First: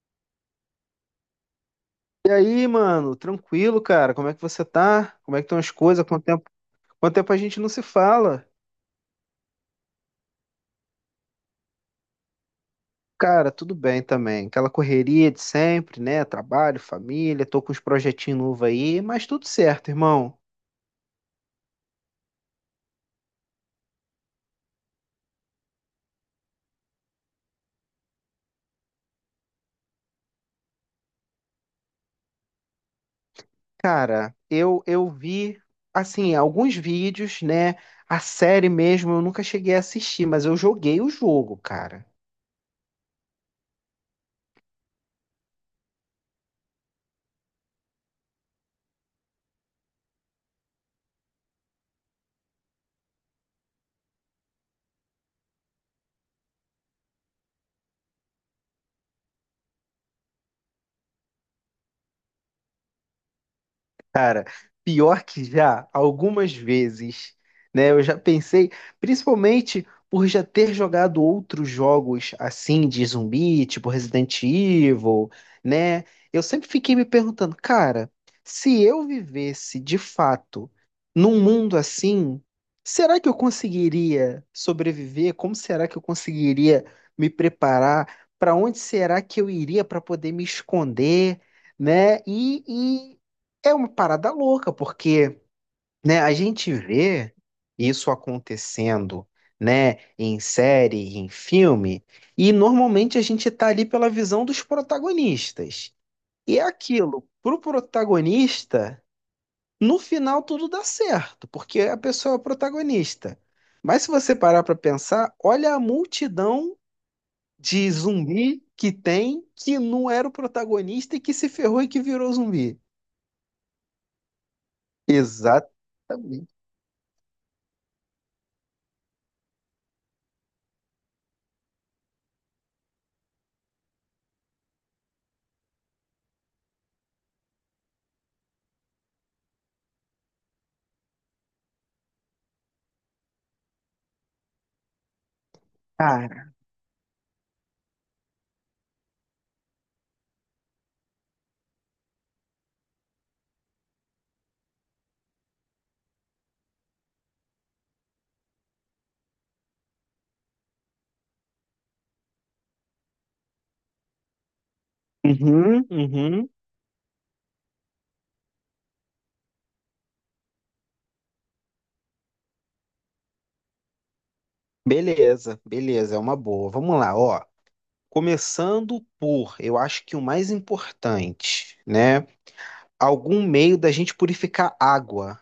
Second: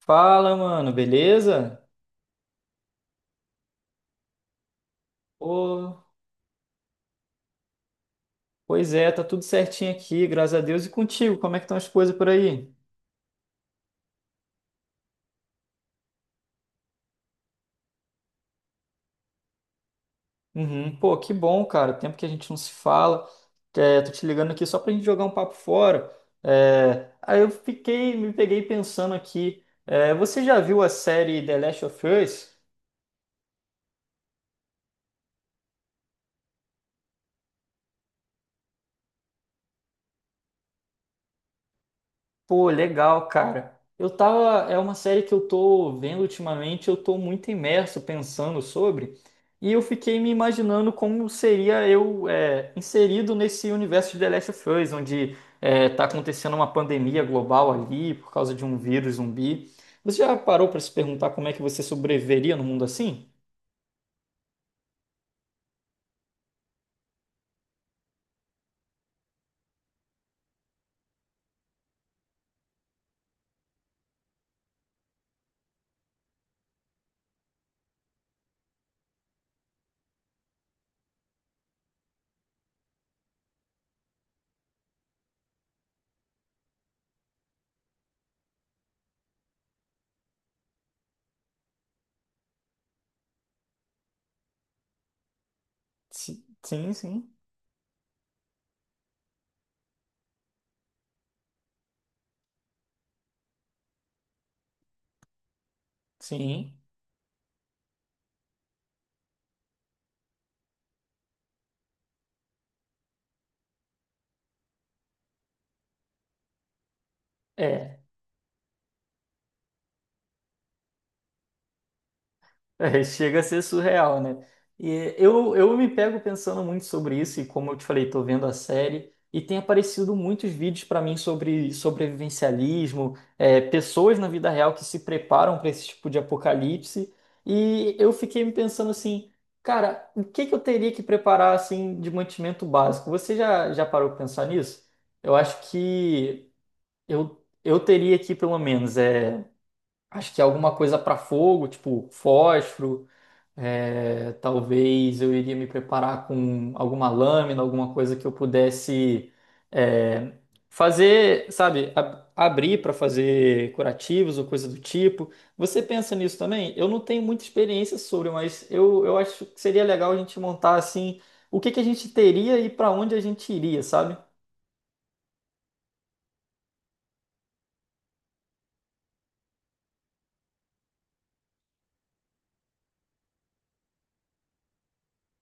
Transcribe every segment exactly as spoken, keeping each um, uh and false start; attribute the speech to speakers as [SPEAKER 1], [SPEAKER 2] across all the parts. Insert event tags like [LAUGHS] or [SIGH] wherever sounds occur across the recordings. [SPEAKER 1] Fala, mano, beleza?
[SPEAKER 2] E aí, mano, tranquilo, cara? Como é que você tá? Como é que estão as
[SPEAKER 1] Ô,
[SPEAKER 2] coisas? Quanto tempo, quanto tempo a gente não se fala?
[SPEAKER 1] pois é, tá tudo certinho aqui, graças a Deus. E contigo, como é que estão as coisas por aí?
[SPEAKER 2] Cara, tudo bem também. Aquela correria de sempre, né? Trabalho, família, tô com uns projetinhos novos aí, mas tudo certo, irmão.
[SPEAKER 1] Uhum. Pô, que bom, cara. Tempo que a gente não se fala. É, tô te ligando aqui só pra gente jogar um papo fora. É, aí eu fiquei, me peguei pensando aqui. É, você já viu a série The Last of Us?
[SPEAKER 2] Cara, eu eu vi assim, alguns vídeos, né? A série mesmo eu nunca cheguei a assistir, mas eu joguei o jogo, cara.
[SPEAKER 1] Pô, legal, cara. Eu tava. É uma série que eu tô vendo ultimamente, eu tô muito imerso pensando sobre, e eu fiquei me imaginando como seria eu é, inserido nesse universo de The Last of Us, onde é, tá acontecendo uma pandemia global ali por causa de um vírus zumbi. Você já parou pra se perguntar como é que você sobreviveria num mundo assim?
[SPEAKER 2] Pior que já, algumas vezes, né? Eu já pensei, principalmente por já ter jogado outros jogos assim de zumbi, tipo Resident Evil, né? Eu sempre fiquei me perguntando, cara, se eu vivesse de fato num mundo assim, será que eu conseguiria sobreviver? Como será que eu conseguiria me preparar? Para onde será que eu iria para poder me esconder, né? E, e é uma parada louca, porque, né, a
[SPEAKER 1] Si-
[SPEAKER 2] gente
[SPEAKER 1] Sim, sim,
[SPEAKER 2] vê isso acontecendo, né, em série, em filme, e normalmente a gente tá ali pela visão dos protagonistas. E é
[SPEAKER 1] sim.
[SPEAKER 2] aquilo, pro protagonista, no final tudo dá certo, porque a pessoa é o protagonista. Mas se você parar pra pensar, olha a multidão de
[SPEAKER 1] É.
[SPEAKER 2] zumbi que tem, que não era o protagonista e que se ferrou e que virou zumbi.
[SPEAKER 1] É, chega a ser surreal, né? E eu, eu me pego
[SPEAKER 2] Exatamente.
[SPEAKER 1] pensando muito sobre isso, e como eu te falei, tô vendo a série, e tem aparecido muitos vídeos para mim sobre sobrevivencialismo, é, pessoas na vida real que se preparam para esse tipo de apocalipse, e eu fiquei me pensando assim, cara, o que que eu teria que preparar assim de mantimento básico? Você já, já parou para pensar nisso? Eu acho que eu, eu teria aqui pelo menos, é, acho que alguma coisa para fogo, tipo fósforo. É, talvez eu iria me preparar com alguma lâmina, alguma coisa que eu pudesse é, fazer, sabe, ab- abrir para fazer curativos ou coisa do tipo. Você
[SPEAKER 2] Uhum,
[SPEAKER 1] pensa nisso
[SPEAKER 2] uhum.
[SPEAKER 1] também? Eu não tenho muita experiência sobre, mas eu, eu acho que seria legal a gente montar assim o que que a gente teria e para onde a gente iria, sabe?
[SPEAKER 2] Beleza, beleza, é uma boa. Vamos lá, ó. Começando por, eu acho que o mais importante, né? Algum meio da gente purificar água,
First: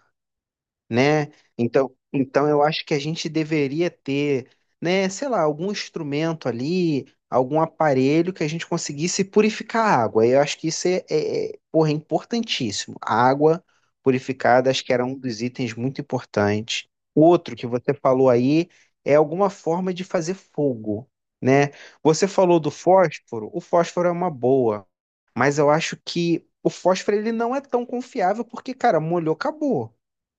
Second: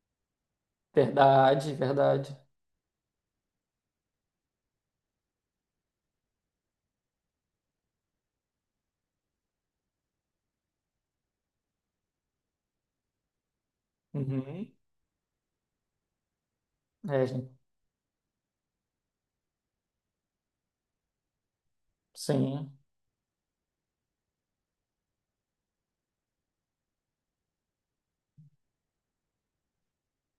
[SPEAKER 2] né?
[SPEAKER 1] Verdade,
[SPEAKER 2] Então,
[SPEAKER 1] verdade.
[SPEAKER 2] então eu acho que a gente deveria ter, né, sei lá, algum instrumento ali, algum aparelho que a gente conseguisse purificar a água. Eu acho que isso é, é, é, porra, é importantíssimo. A água purificada,
[SPEAKER 1] Uhum.
[SPEAKER 2] acho que era um dos itens muito importantes.
[SPEAKER 1] É, gente,
[SPEAKER 2] Outro que você falou aí é alguma forma de fazer fogo, né? Você falou do
[SPEAKER 1] sim.
[SPEAKER 2] fósforo, o fósforo é uma boa, mas eu acho que o fósforo ele não é tão confiável porque, cara, molhou, acabou,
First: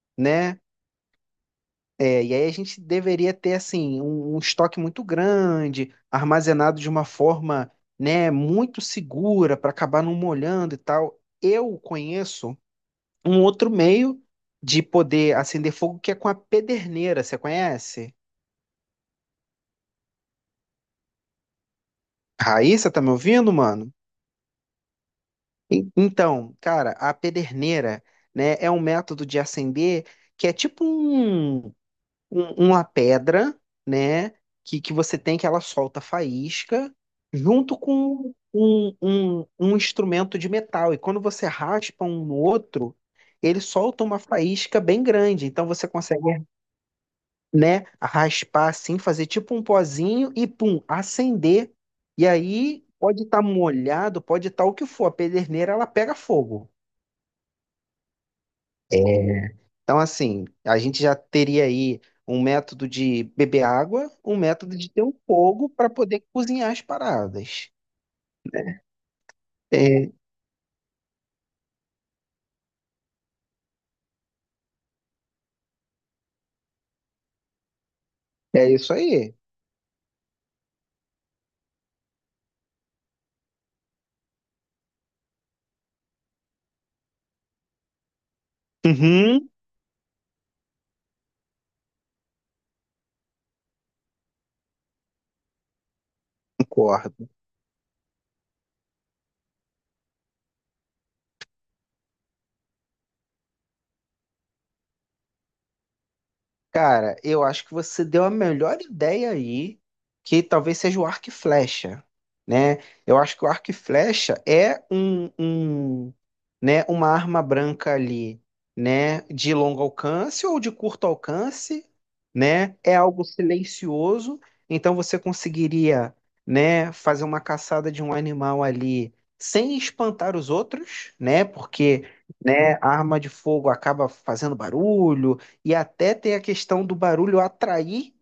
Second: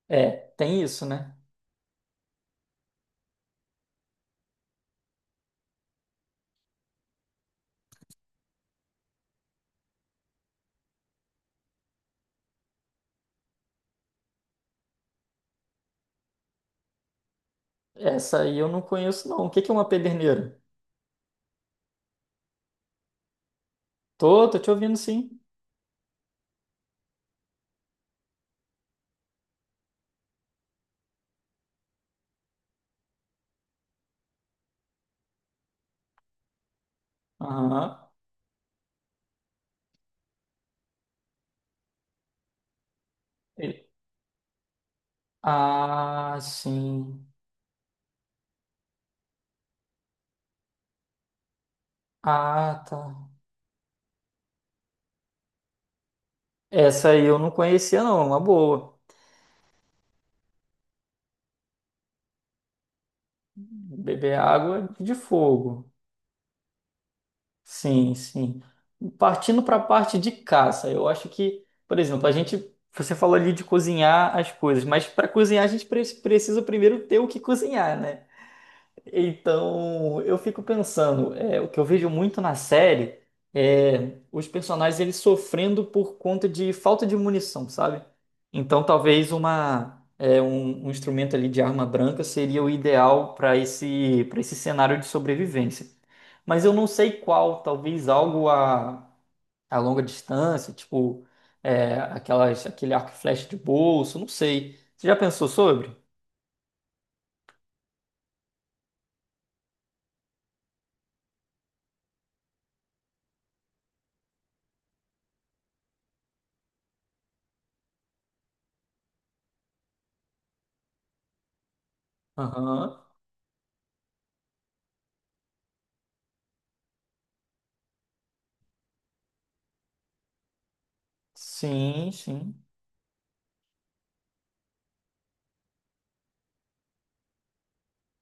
[SPEAKER 1] É,
[SPEAKER 2] né?
[SPEAKER 1] tem isso, né?
[SPEAKER 2] É, e aí a gente deveria ter assim um, um estoque muito grande, armazenado de uma forma, né, muito segura para acabar não molhando e tal. Eu conheço um outro meio de poder acender fogo que é com a pederneira, você conhece?
[SPEAKER 1] Essa aí eu não conheço, não. O que que é uma pederneira?
[SPEAKER 2] Raíssa, tá me ouvindo, mano?
[SPEAKER 1] Tô, tô te ouvindo sim.
[SPEAKER 2] En- Então, cara, a pederneira, né, é um método de acender que é tipo um um- uma pedra, né, que, que você tem, que ela solta faísca, junto
[SPEAKER 1] Aham.
[SPEAKER 2] com um, um, um instrumento de metal. E quando você raspa um no outro, ele
[SPEAKER 1] Ele-
[SPEAKER 2] solta uma faísca bem grande. Então você consegue,
[SPEAKER 1] Ah, sim.
[SPEAKER 2] né, raspar assim, fazer tipo um pozinho e pum, acender. E
[SPEAKER 1] Ah,
[SPEAKER 2] aí
[SPEAKER 1] tá.
[SPEAKER 2] pode estar molhado, pode estar o que for. A pederneira ela pega fogo.
[SPEAKER 1] Essa aí eu não conhecia, não. é Uma boa.
[SPEAKER 2] É. Então, assim, a gente já teria aí um método de beber água, um
[SPEAKER 1] Beber
[SPEAKER 2] método
[SPEAKER 1] água
[SPEAKER 2] de ter
[SPEAKER 1] de
[SPEAKER 2] um fogo para
[SPEAKER 1] fogo.
[SPEAKER 2] poder cozinhar as paradas.
[SPEAKER 1] Sim, sim. Partindo para a
[SPEAKER 2] É,
[SPEAKER 1] parte de caça, eu acho que, por exemplo, a gente. Você falou ali de cozinhar as coisas, mas para cozinhar a gente pre- precisa primeiro ter o que cozinhar, né?
[SPEAKER 2] é isso aí.
[SPEAKER 1] Então, eu fico pensando, é, o que eu vejo muito na série é os personagens eles sofrendo por conta de falta de munição, sabe? Então, talvez
[SPEAKER 2] Uhum,
[SPEAKER 1] uma é, um, um instrumento ali de arma branca seria o ideal para esse para esse cenário de sobrevivência. Mas eu não sei
[SPEAKER 2] concordo.
[SPEAKER 1] qual, talvez algo a, a longa distância, tipo é, aquelas aquele arco e flecha de bolso, não sei. Você já pensou sobre?
[SPEAKER 2] Cara, eu acho que você deu a melhor ideia aí, que talvez seja o arco e flecha, né? Eu acho que o arco e flecha é um, um, né, uma arma branca ali, né, de longo alcance ou de curto alcance, né? É
[SPEAKER 1] Aham.
[SPEAKER 2] algo silencioso, então você conseguiria, né, fazer uma caçada de um animal ali sem espantar os outros, né? Porque,
[SPEAKER 1] Sim, sim.
[SPEAKER 2] né, a arma de fogo acaba fazendo barulho e até tem a questão do barulho atrair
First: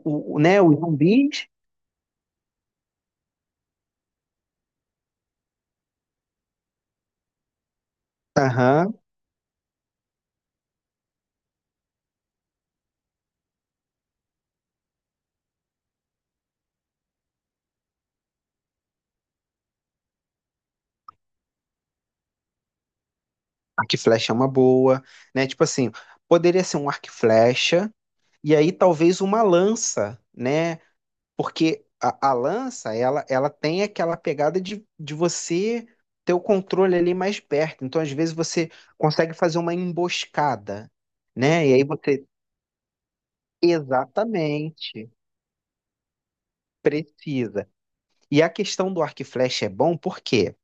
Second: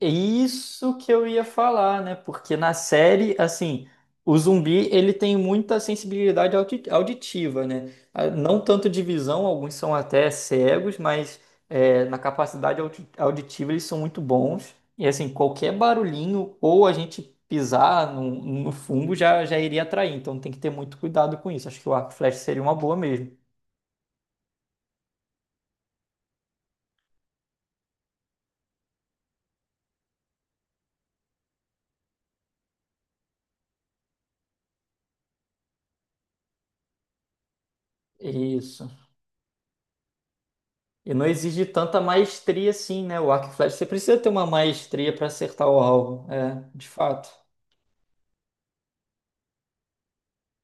[SPEAKER 1] É
[SPEAKER 2] o- o, né, os
[SPEAKER 1] isso que eu ia
[SPEAKER 2] zumbis.
[SPEAKER 1] falar, né? Porque na série, assim, o zumbi ele tem muita sensibilidade audi- auditiva, né? Ah, não tanto
[SPEAKER 2] Aham.
[SPEAKER 1] de visão, alguns são até cegos, mas é, na capacidade audi- auditiva eles são muito bons. E assim, qualquer barulhinho ou a gente pisar no, no fungo já, já iria atrair. Então tem que ter muito cuidado com isso. Acho que o arco e flecha seria uma boa mesmo.
[SPEAKER 2] Arco e flecha é uma boa, né? Tipo assim, poderia ser um arco e flecha e aí talvez uma lança, né? Porque a, a lança, ela, ela tem aquela pegada de, de você ter o controle ali mais perto. Então, às vezes, você
[SPEAKER 1] Isso.
[SPEAKER 2] consegue fazer uma emboscada,
[SPEAKER 1] E não exige
[SPEAKER 2] né? E aí
[SPEAKER 1] tanta
[SPEAKER 2] você...
[SPEAKER 1] maestria assim, né? O arco e flecha, você precisa ter uma
[SPEAKER 2] Exatamente.
[SPEAKER 1] maestria para acertar o alvo, é, de fato.
[SPEAKER 2] Precisa. E a questão do arco e flecha é bom porque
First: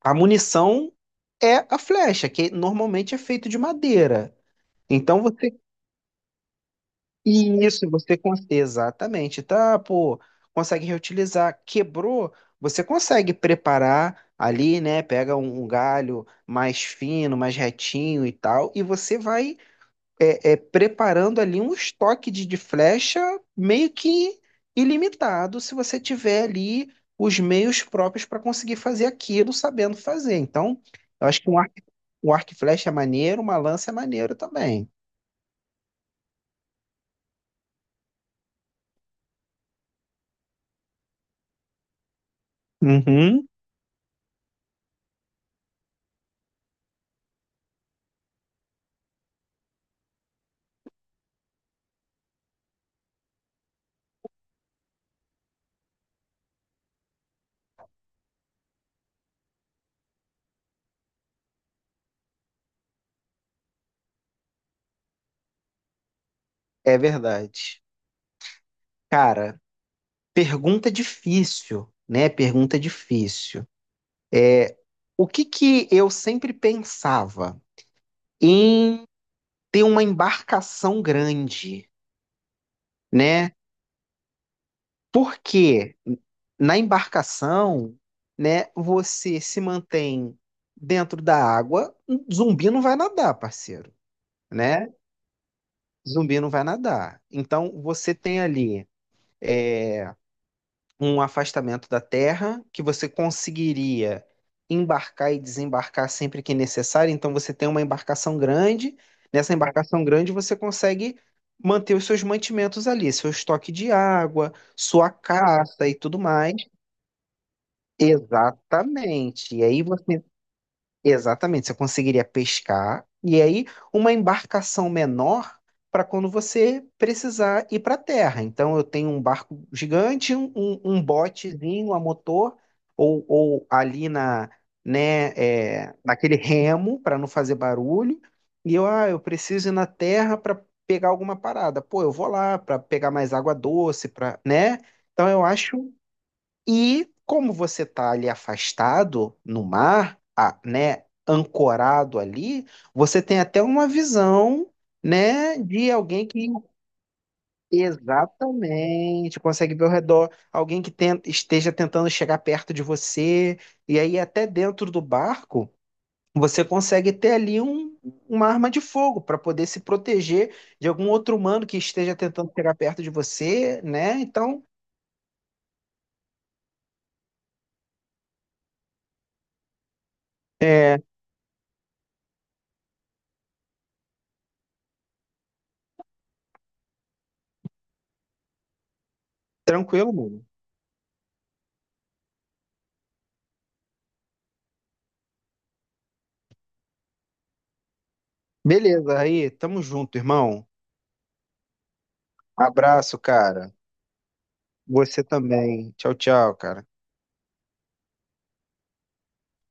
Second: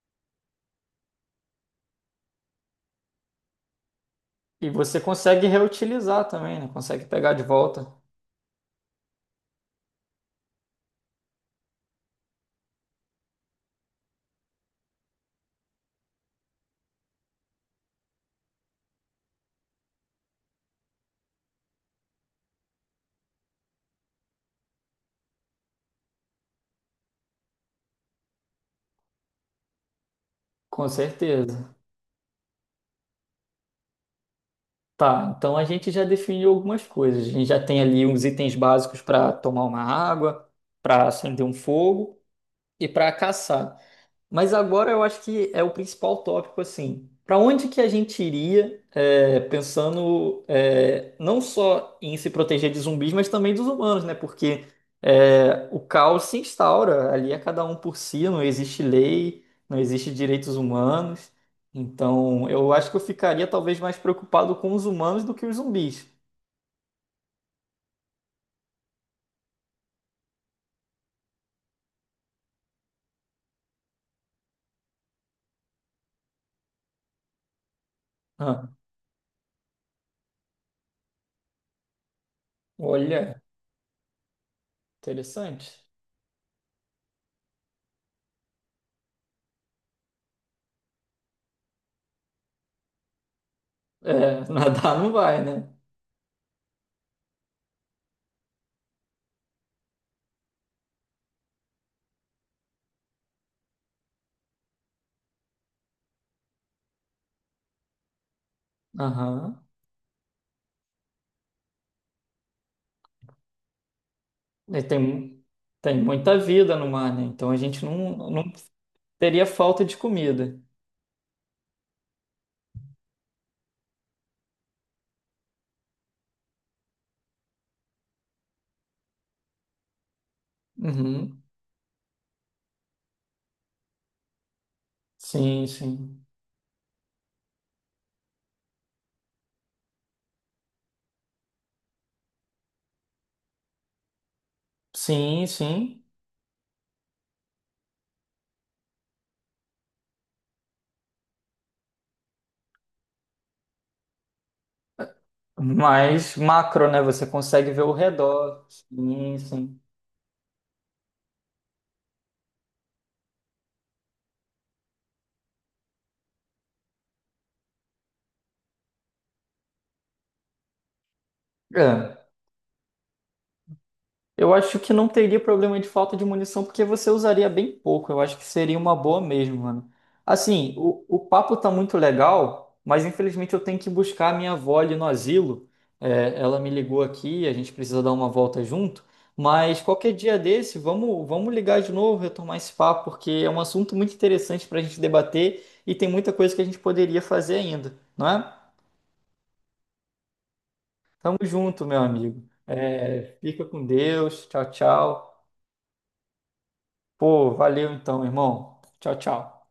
[SPEAKER 2] a munição é a flecha, que normalmente é feito de madeira.
[SPEAKER 1] E você
[SPEAKER 2] Então
[SPEAKER 1] consegue
[SPEAKER 2] você...
[SPEAKER 1] reutilizar também, né? Consegue pegar de volta,
[SPEAKER 2] Isso, você consegue. Exatamente, tá? Pô, consegue reutilizar. Quebrou, você consegue preparar ali, né? Pega um, um galho mais fino, mais retinho e tal, e você vai é, é, preparando ali um estoque de, de flecha meio que ilimitado, se você tiver ali os meios próprios para conseguir fazer aquilo sabendo fazer. Então,
[SPEAKER 1] com
[SPEAKER 2] eu acho que um arco,
[SPEAKER 1] certeza.
[SPEAKER 2] um arco e flecha é maneiro, uma lança é maneiro também.
[SPEAKER 1] Tá, então a gente já definiu algumas coisas. A gente já tem ali uns itens básicos para tomar uma água, para acender um fogo e para
[SPEAKER 2] Uhum,
[SPEAKER 1] caçar. Mas agora eu acho que é o principal tópico, assim. Para onde que a gente iria, é, pensando, é, não só em se proteger de zumbis, mas também dos humanos, né? Porque é, o caos se instaura, ali é cada um por si, não existe lei, não existe direitos humanos. Então, eu acho que eu ficaria talvez mais preocupado com os humanos do que os zumbis.
[SPEAKER 2] é verdade. Cara, pergunta difícil, né? Pergunta difícil. É, o que que eu sempre pensava
[SPEAKER 1] Ah,
[SPEAKER 2] em ter uma embarcação grande,
[SPEAKER 1] olha,
[SPEAKER 2] né?
[SPEAKER 1] interessante.
[SPEAKER 2] Porque na embarcação, né, você se mantém dentro da água, um zumbi não vai nadar, parceiro,
[SPEAKER 1] É, [LAUGHS]
[SPEAKER 2] né?
[SPEAKER 1] nadar não vai, né?
[SPEAKER 2] Zumbi não vai nadar. Então você tem ali é, um afastamento da terra que você conseguiria embarcar e desembarcar sempre que necessário. Então você tem uma embarcação grande. Nessa
[SPEAKER 1] Aham.
[SPEAKER 2] embarcação grande você consegue manter os seus mantimentos ali, seu estoque de água,
[SPEAKER 1] E
[SPEAKER 2] sua
[SPEAKER 1] tem,
[SPEAKER 2] caça e
[SPEAKER 1] tem
[SPEAKER 2] tudo
[SPEAKER 1] muita
[SPEAKER 2] mais.
[SPEAKER 1] vida no mar, né? Então a gente não, não teria
[SPEAKER 2] Exatamente. E aí
[SPEAKER 1] falta de
[SPEAKER 2] você,
[SPEAKER 1] comida.
[SPEAKER 2] exatamente, você conseguiria pescar e aí uma embarcação menor para quando você precisar ir para a terra. Então eu tenho um barco gigante, um, um, um
[SPEAKER 1] Uhum.
[SPEAKER 2] botezinho a motor ou, ou ali na, né,
[SPEAKER 1] Sim,
[SPEAKER 2] é,
[SPEAKER 1] sim.
[SPEAKER 2] naquele remo para não fazer barulho. E eu, ah, eu preciso ir na terra para pegar alguma parada. Pô, eu vou lá para pegar mais água doce, para, né? Então eu
[SPEAKER 1] Sim,
[SPEAKER 2] acho,
[SPEAKER 1] sim.
[SPEAKER 2] e como você está ali afastado no mar, a- né, ancorado ali, você tem até uma visão, né, de alguém
[SPEAKER 1] Mas
[SPEAKER 2] que...
[SPEAKER 1] macro, né? Você consegue ver o redor. Sim,
[SPEAKER 2] Exatamente, consegue
[SPEAKER 1] sim.
[SPEAKER 2] ver ao redor, alguém que ten- esteja tentando chegar perto de você, e aí até dentro do barco você consegue ter ali um- uma arma de fogo para poder se proteger de algum outro humano que esteja
[SPEAKER 1] É.
[SPEAKER 2] tentando chegar perto de você, né?
[SPEAKER 1] Eu
[SPEAKER 2] Então,
[SPEAKER 1] acho que não teria problema de falta de munição, porque você usaria bem pouco. Eu acho que seria uma boa mesmo, mano. Assim,
[SPEAKER 2] é
[SPEAKER 1] o, o papo tá muito legal, mas infelizmente eu tenho que buscar a minha avó ali no asilo. É, ela me ligou aqui, a gente precisa dar uma volta junto. Mas qualquer
[SPEAKER 2] tranquilo,
[SPEAKER 1] dia
[SPEAKER 2] mano.
[SPEAKER 1] desse, vamos, vamos ligar de novo, retomar esse papo, porque é um assunto muito interessante para a gente debater e tem muita coisa que a gente poderia fazer ainda, não é?
[SPEAKER 2] Beleza, aí, tamo junto, irmão.
[SPEAKER 1] Tamo junto, meu amigo.
[SPEAKER 2] Abraço,
[SPEAKER 1] É, fica
[SPEAKER 2] cara.
[SPEAKER 1] com Deus. Tchau,
[SPEAKER 2] Você
[SPEAKER 1] tchau.
[SPEAKER 2] também. Tchau, tchau, cara.
[SPEAKER 1] Pô, valeu então, irmão. Tchau, tchau.